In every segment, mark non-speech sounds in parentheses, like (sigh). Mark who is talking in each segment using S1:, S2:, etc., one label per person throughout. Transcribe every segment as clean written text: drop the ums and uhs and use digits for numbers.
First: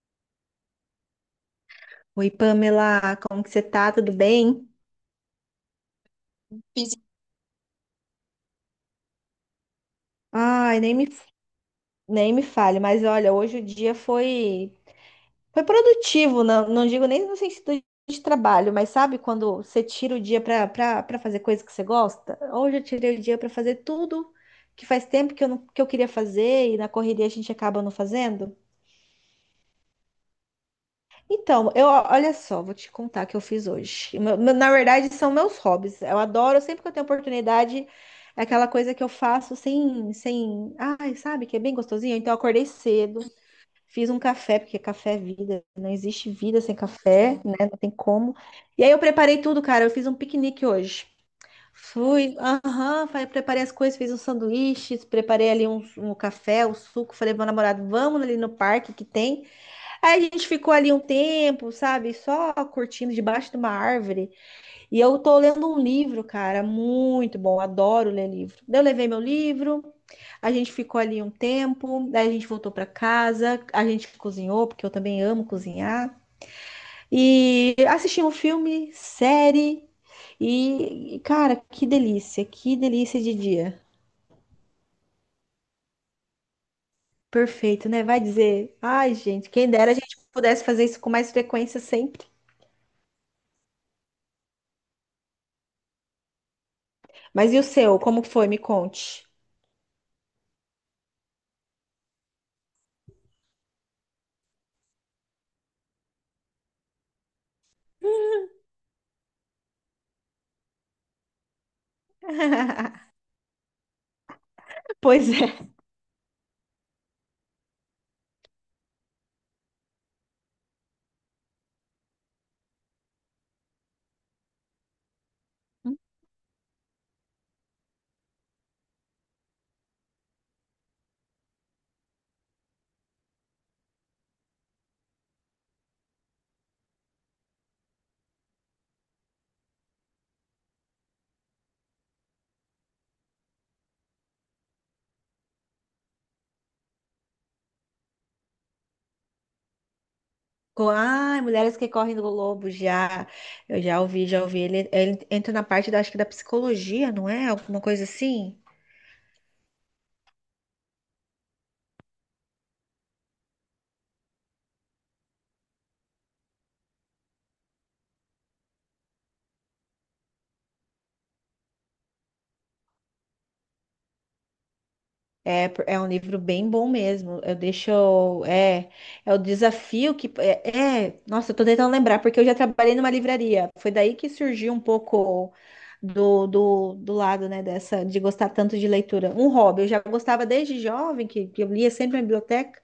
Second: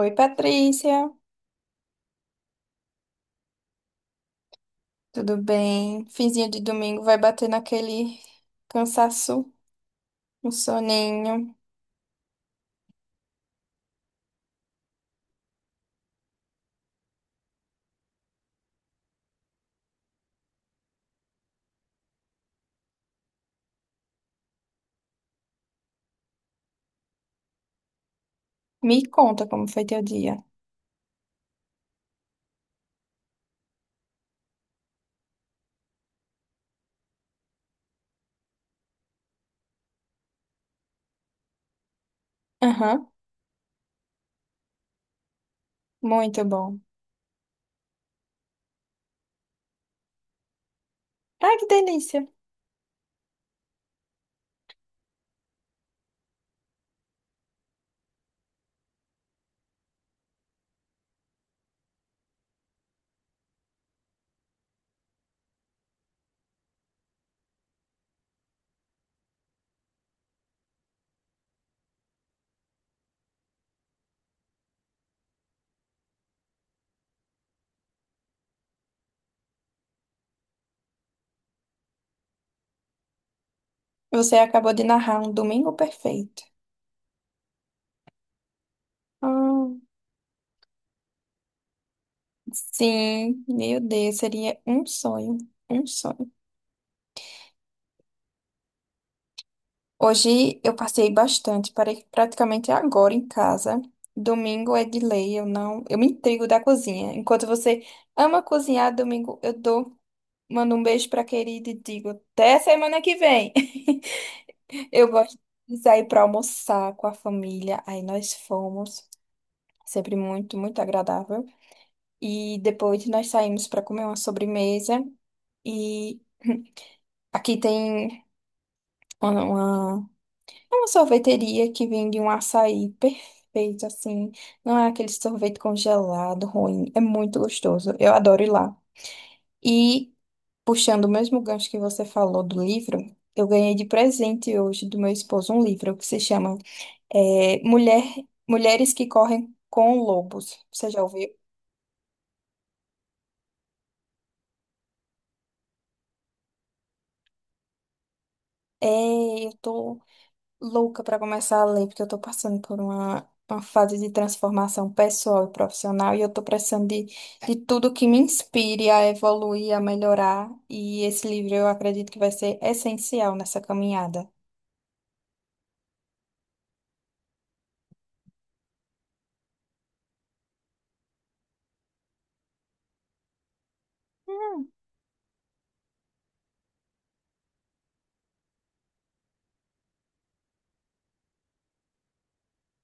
S1: Oi, Patrícia,
S2: Oi, Pamela, como que você tá? Tudo bem?
S1: tudo bem? Finzinho de
S2: Fiz-
S1: domingo vai bater naquele cansaço, um
S2: Ai,
S1: soninho.
S2: nem me fale, mas olha, hoje o dia foi produtivo, não digo nem no sentido de trabalho, mas sabe quando você tira o dia pra pra fazer coisa que você gosta? Hoje eu tirei o dia pra fazer tudo que faz tempo que eu, não, que eu queria fazer e na correria a gente acaba não fazendo.
S1: Me conta como foi teu dia.
S2: Então, eu, olha só, vou te contar o que eu fiz hoje. Na verdade, são meus hobbies. Eu adoro, sempre que eu tenho oportunidade, é aquela coisa que eu faço sem, sem, ai, sabe, que é bem gostosinho. Então, eu acordei
S1: Aham,
S2: cedo, fiz um café, porque café é vida, não existe
S1: muito
S2: vida sem
S1: bom.
S2: café, né? Não tem como. E aí eu preparei tudo, cara. Eu fiz um piquenique hoje.
S1: Ai, que delícia.
S2: Fui, aham, falei, preparei as coisas, fiz uns sanduíches, preparei ali um café, um suco. Falei pro meu namorado, vamos ali no parque que tem. Aí a gente ficou ali um tempo, sabe? Só curtindo debaixo de uma árvore. E eu tô lendo um livro, cara, muito bom. Adoro ler livro. Daí eu levei meu livro, a gente ficou ali um tempo, daí a gente voltou pra casa, a gente cozinhou, porque eu também amo cozinhar. E assisti um filme, série. Cara, que delícia de dia.
S1: Você acabou de narrar um domingo perfeito.
S2: Perfeito, né? Vai dizer. Ai, gente,
S1: Ah,
S2: quem dera a gente pudesse fazer isso com mais frequência sempre.
S1: sim, meu Deus, seria um sonho, um sonho.
S2: Mas e o seu? Como foi? Me conte.
S1: Hoje eu passei bastante, parei praticamente agora em casa. Domingo é de lei, eu não, eu me intrigo da cozinha. Enquanto você ama cozinhar, domingo eu dou. Mando um beijo pra querida e digo até semana
S2: (laughs)
S1: que vem. (laughs) Eu
S2: Pois
S1: gosto
S2: é.
S1: de sair pra almoçar com a família. Aí nós fomos, sempre muito, muito agradável. E depois nós saímos pra comer uma sobremesa. E (clears throat) aqui tem uma, uma, uma sorveteria que vende um açaí perfeito, assim. Não é aquele sorvete congelado ruim, é muito gostoso. Eu adoro ir lá. E puxando o mesmo gancho que você falou do livro, eu ganhei de presente hoje do meu esposo um livro que se chama eh, Mulher, Mulheres que Correm com Lobos. Você já ouviu?
S2: Ai, mulheres que correm do lobo, já. Eu já ouvi, já ouvi. Ele entra na parte da, acho que da psicologia, não é? Alguma coisa assim.
S1: É, eu tô louca para começar a ler, porque eu tô passando por uma fase de transformação pessoal e profissional, e eu tô precisando de tudo que me inspire a evoluir, a melhorar, e esse livro eu acredito que vai ser essencial nessa caminhada.
S2: É, é um livro bem bom mesmo. Eu deixo. É, é o desafio que. Nossa, eu tô tentando lembrar, porque eu já trabalhei numa livraria. Foi daí que surgiu um pouco do lado, né, dessa, de gostar tanto de leitura. Um hobby. Eu já gostava desde jovem, que eu lia sempre na biblioteca.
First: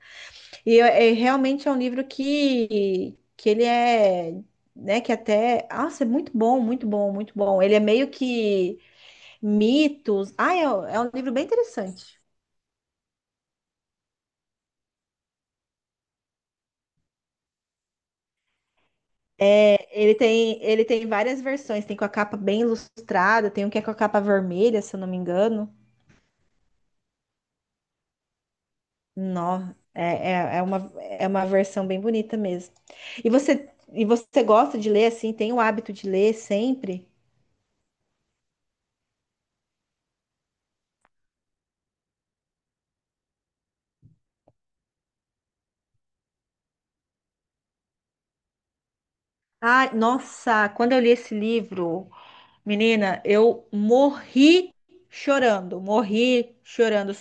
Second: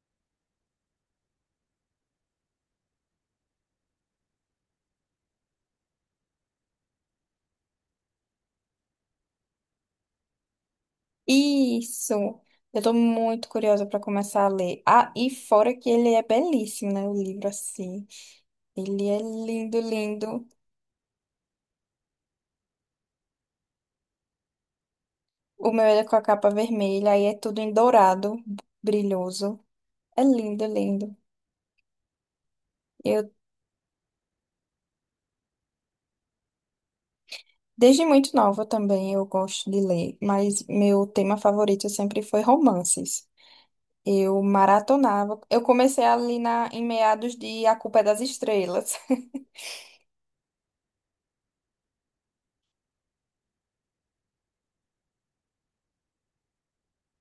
S2: É, realmente é um livro que ele é, né, que até, nossa, é muito bom, muito bom, muito bom. Ele é meio que mitos. Ah, é, é um livro bem interessante.
S1: Isso. Eu tô muito curiosa para começar a ler. Ah, e fora que ele é belíssimo, né? O livro assim. Ele é lindo,
S2: É,
S1: lindo.
S2: ele tem várias versões, tem com a capa bem ilustrada, tem um que é com a capa vermelha, se eu não me
S1: O
S2: engano.
S1: meu é com a capa vermelha, aí é tudo em dourado, brilhoso.
S2: Não
S1: É
S2: é,
S1: lindo, lindo.
S2: é uma versão bem bonita mesmo.
S1: Eu,
S2: E você gosta de ler assim, tem o hábito de ler sempre?
S1: desde muito nova também, eu gosto de ler, mas meu tema favorito sempre foi romances. Eu maratonava. Eu comecei ali na, em meados de A Culpa é das Estrelas. (laughs)
S2: Ah, nossa, quando eu li esse livro, menina, eu morri chorando, morri chorando.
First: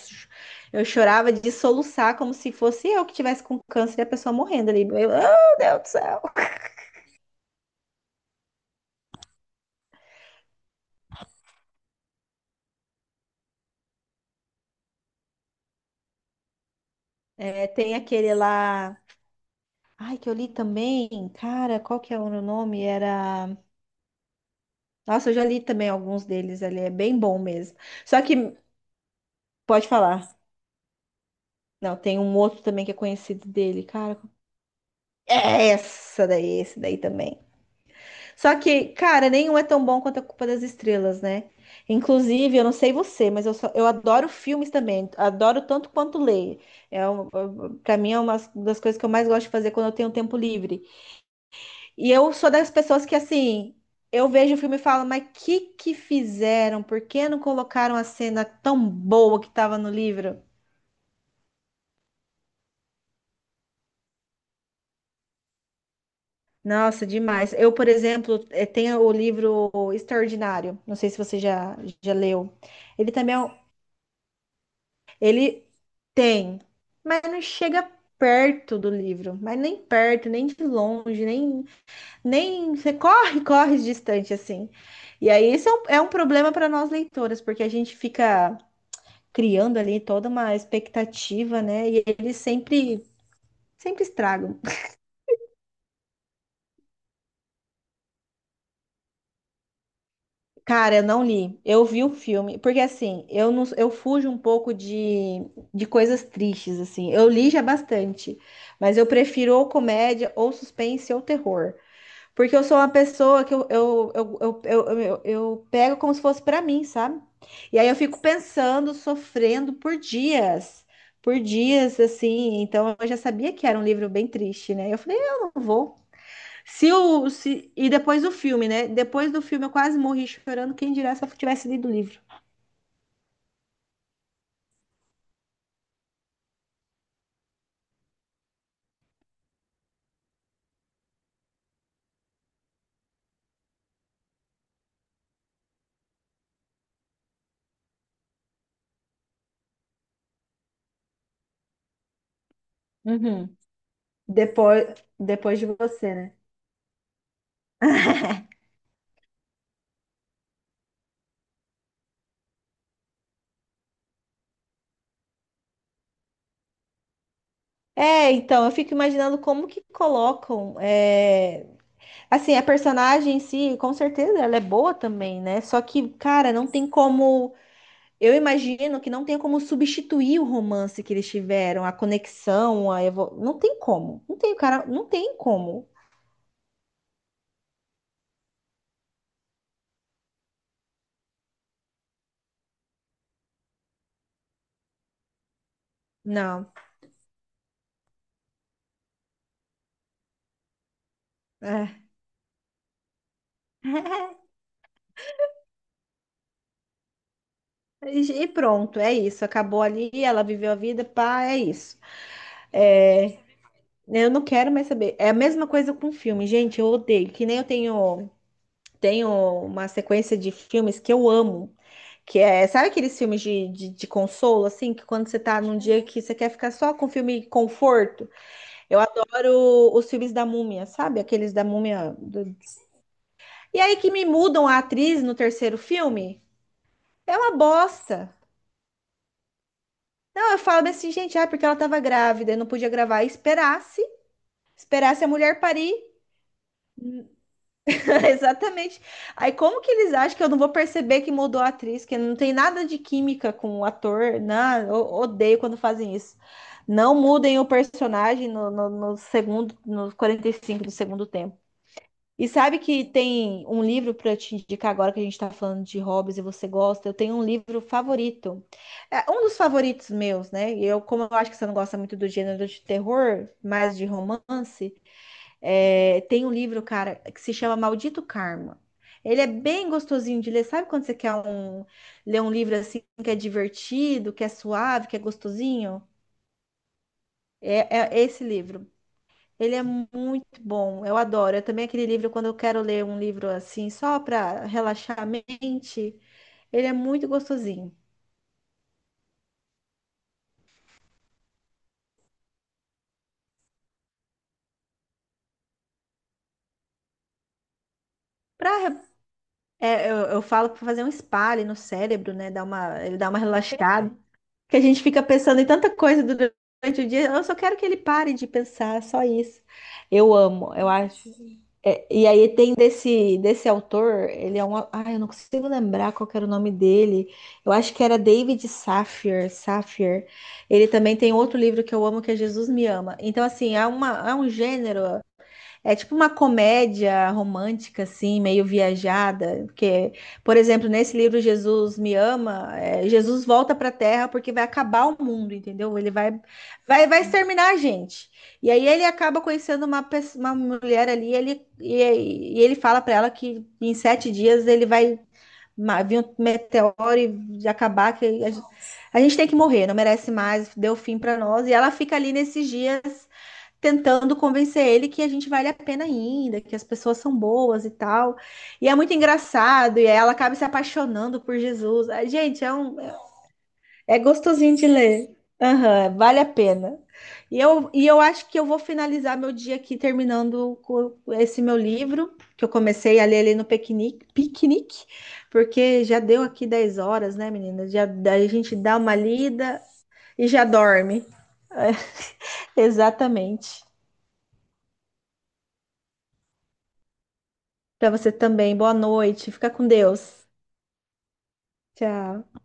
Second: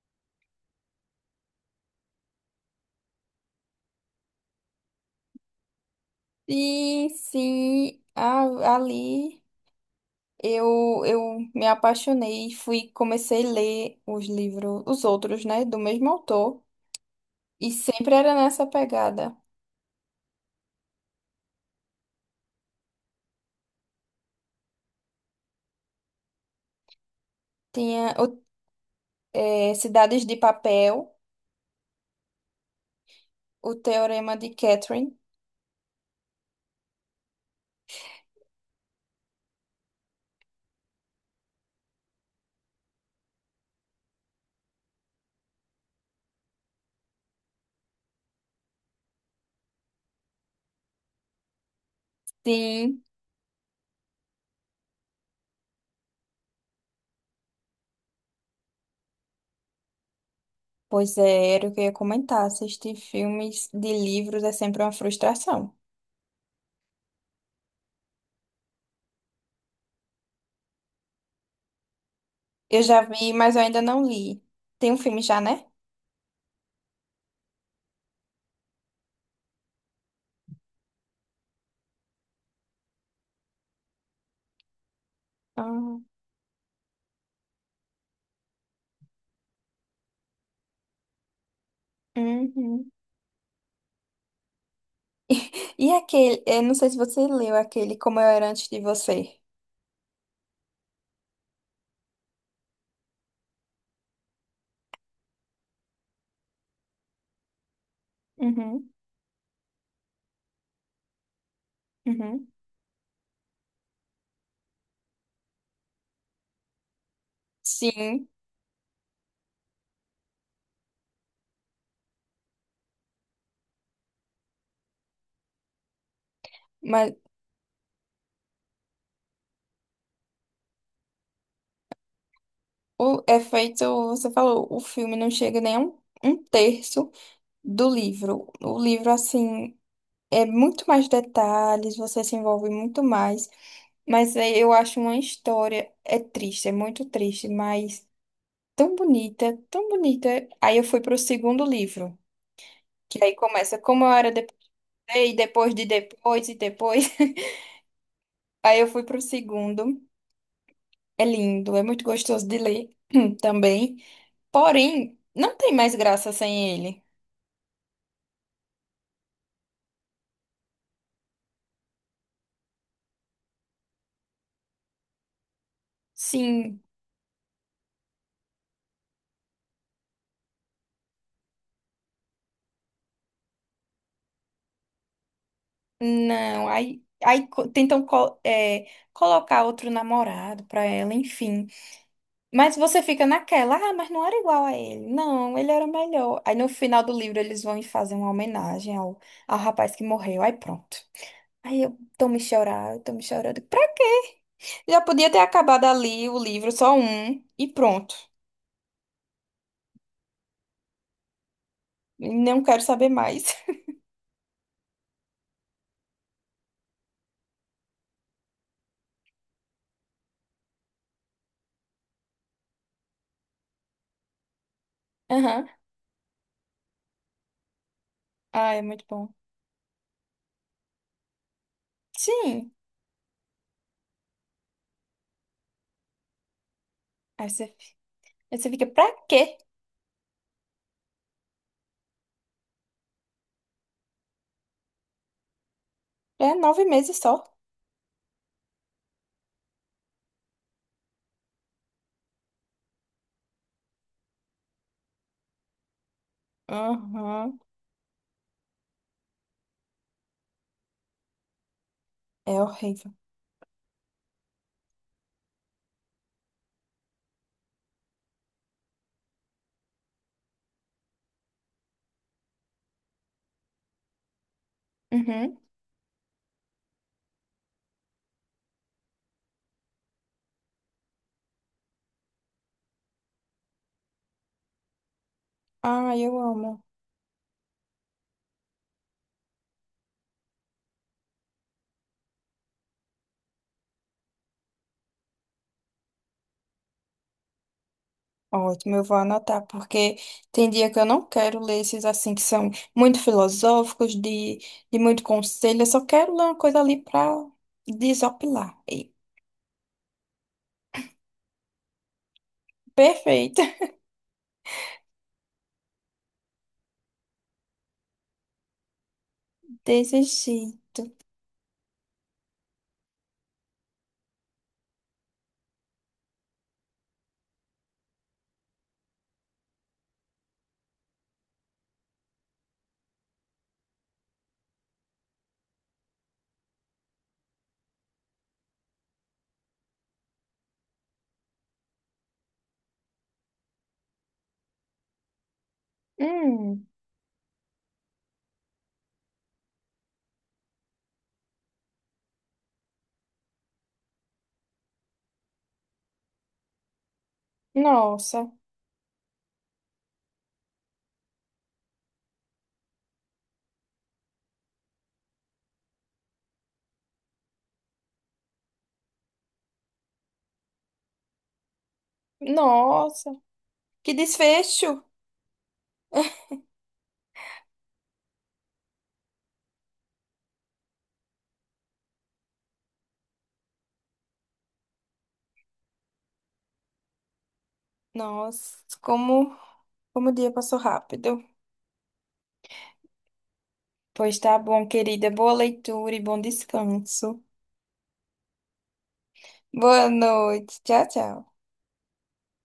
S2: Eu chorava de soluçar como se fosse eu que tivesse com câncer e a pessoa morrendo ali. Eu, oh, Deus do céu.
S1: Sim, sim, ali. Eu me apaixonei e fui, comecei a ler os livros, os outros, né, do mesmo autor,
S2: É,
S1: e
S2: tem
S1: sempre era
S2: aquele
S1: nessa
S2: lá.
S1: pegada.
S2: Ai, que eu li também. Cara, qual que é o nome? Era. Nossa, eu já li também alguns deles ali. É bem bom mesmo.
S1: Tinha
S2: Só que, pode
S1: Cidades
S2: falar.
S1: de Papel,
S2: Não, tem um outro também que é conhecido
S1: O
S2: dele. Cara,
S1: Teorema de Catherine.
S2: é essa daí, esse daí também. Só que, cara, nenhum é tão bom quanto a Culpa das Estrelas, né? Inclusive, eu não sei você, mas eu, só, eu adoro filmes também. Adoro tanto quanto ler. É um, para mim é uma das coisas que eu mais gosto de fazer quando eu tenho tempo livre. E eu sou das
S1: Sim,
S2: pessoas que assim, eu vejo o filme e falo, mas que fizeram? Por que não colocaram a cena tão boa que estava no livro?
S1: pois é, era o que eu ia comentar. Assistir filmes de livros é sempre uma frustração.
S2: Nossa, demais. Eu, por exemplo, tenho o livro Extraordinário. Não sei se você já leu.
S1: Eu já
S2: Ele
S1: vi,
S2: também é.
S1: mas eu ainda não li. Tem um filme já, né?
S2: Ele tem, mas não chega perto do livro, mas nem perto, nem de longe, nem, nem você corre, (laughs) corre distante assim. E aí isso é
S1: Ah,
S2: é um problema para nós leitoras, porque a gente fica criando ali toda uma expectativa, né?
S1: uhum.
S2: Sempre estragam.
S1: E aquele, eu não sei se você leu aquele Como Eu Era Antes de Você.
S2: Cara, eu não li. Eu vi o filme, porque assim, eu não, eu fujo um pouco de coisas tristes assim. Eu li já bastante,
S1: Uhum,
S2: mas eu prefiro ou comédia, ou suspense, ou terror.
S1: uhum.
S2: Porque eu sou uma pessoa que eu pego como se fosse pra mim, sabe? E aí eu fico
S1: Sim.
S2: pensando, sofrendo por dias, assim. Então eu já sabia que era um livro bem triste, né? Eu falei, eu não vou. Se
S1: Mas
S2: o, se... E depois do filme, né? Depois do filme eu quase morri chorando. Quem dirá se eu tivesse lido o livro?
S1: o é feito, você falou, o filme não chega nem a um, um terço do livro. O livro, assim, é muito mais detalhes, você se envolve muito mais. Mas é- eu acho uma história, é triste, é muito triste, mas tão bonita, tão bonita. Aí eu fui pro segundo livro, que aí
S2: Uhum.
S1: começa como eu era depois,
S2: Depois,
S1: e
S2: depois de
S1: depois de
S2: você, né?
S1: depois e depois. (laughs) Aí eu fui pro segundo. É lindo, é muito gostoso de ler (clears throat) também. Porém, não tem mais graça sem ele.
S2: É, então, eu fico imaginando como que colocam. Assim, a personagem em si, com certeza, ela é boa também, né? Só que, cara, não
S1: Sim,
S2: tem como. Eu imagino que não tem como substituir o romance que eles tiveram, a conexão, a evo... Não tem como. Não tem, cara, não tem como.
S1: não. Aí, tentam colocar outro namorado pra ela, enfim. Mas você fica naquela, ah, mas não era igual a ele. Não, ele era melhor. Aí
S2: Não.
S1: no final do livro eles vão e fazem uma homenagem ao, ao rapaz que morreu. Aí pronto. Aí eu
S2: É.
S1: tô me chorando, tô me chorando. Pra quê?
S2: (laughs)
S1: Já podia ter acabado ali o livro, só um, e pronto.
S2: E e pronto, é isso. Acabou ali, ela viveu a vida, pá, é isso.
S1: Não quero saber mais. (laughs)
S2: Eu não quero mais saber. É a mesma coisa com filme, gente. Eu odeio. Que nem eu tenho uma sequência de filmes que eu amo. Que é, sabe aqueles filmes de consolo, assim, que quando você tá
S1: Aham.
S2: num dia que você quer ficar só com filme conforto?
S1: Ah, é
S2: Eu
S1: muito bom.
S2: adoro os filmes da Múmia, sabe? Aqueles da Múmia.
S1: Sim.
S2: E aí que me mudam a atriz no terceiro filme? É
S1: Aí
S2: uma
S1: você,
S2: bosta.
S1: aí você fica, pra quê?
S2: Não, eu falo assim, gente, ah, porque ela tava grávida e não podia gravar. Esperasse a mulher parir.
S1: É 9 meses só.
S2: (laughs) Exatamente. Aí como que eles acham que eu não vou perceber que mudou a atriz, que não tem nada de química com o ator? Não, eu odeio quando fazem isso. Não
S1: Uhum.
S2: mudem o personagem no segundo, nos 45 do segundo tempo. E
S1: É
S2: sabe que
S1: horrível.
S2: tem um livro para te indicar agora que a gente está falando de hobbies e você gosta? Eu tenho um livro favorito. É um dos favoritos meus, né? E eu, como eu acho que você não gosta muito do gênero de terror, mais de romance,
S1: Uhum.
S2: é, tem um livro, cara, que se chama Maldito Karma. Ele é bem gostosinho de ler. Sabe quando você quer ler um livro assim que é divertido, que é suave, que é gostosinho?
S1: Ah, eu amo.
S2: É, é esse livro. Ele é muito bom, eu adoro. É também aquele livro, quando eu quero ler um livro assim, só para relaxar a mente, ele é muito gostosinho.
S1: Ótimo, eu vou anotar, porque tem dia que eu não quero ler esses assim que são muito filosóficos, de muito conselho. Eu só quero ler uma coisa ali pra desopilar.
S2: Pra, re- é, eu falo para fazer um spa ali no cérebro, né? Dá uma, ele dá uma
S1: Perfeito.
S2: relaxada. Que a gente fica pensando em tanta coisa durante o dia. Eu só quero que ele pare de pensar, só isso.
S1: (laughs) Desse
S2: Eu amo, eu
S1: jeito.
S2: acho. É, e aí tem desse autor, ele é um. Ai, eu não consigo lembrar qual que era o nome dele. Eu acho que era David Safir. Ele também tem outro livro que eu amo, que é Jesus Me Ama. Então, assim, há um gênero. É tipo uma comédia romântica, assim, meio viajada. Porque, por exemplo, nesse livro Jesus Me Ama, é, Jesus volta para a Terra porque vai acabar o mundo, entendeu?
S1: Hum,
S2: Vai exterminar a gente. E aí ele acaba conhecendo uma mulher ali, e ele fala para ela que em 7 dias ele vai vir um meteoro e de acabar,
S1: nossa.
S2: a gente tem que morrer, não merece mais, deu fim para nós. E ela fica ali nesses dias tentando convencer ele que a gente vale a pena ainda, que as pessoas são boas e tal. E é muito engraçado, e ela acaba se apaixonando por Jesus. Ah, gente, é um
S1: Nossa. Que
S2: é gostosinho de
S1: desfecho.
S2: ler. Aham, vale a pena. E eu acho que eu vou finalizar meu dia aqui terminando com esse meu livro, que eu comecei a ler ali no piquenique, porque já deu aqui 10 horas, né, menina? Já, a gente
S1: Nossa,
S2: dá uma
S1: como,
S2: lida
S1: como o
S2: e
S1: dia
S2: já
S1: passou
S2: dorme.
S1: rápido.
S2: (laughs) Exatamente.
S1: Pois tá bom, querida. Boa leitura e bom descanso.
S2: Para você também. Boa noite. Fica com
S1: Boa
S2: Deus.
S1: noite. Tchau, tchau.
S2: Tchau.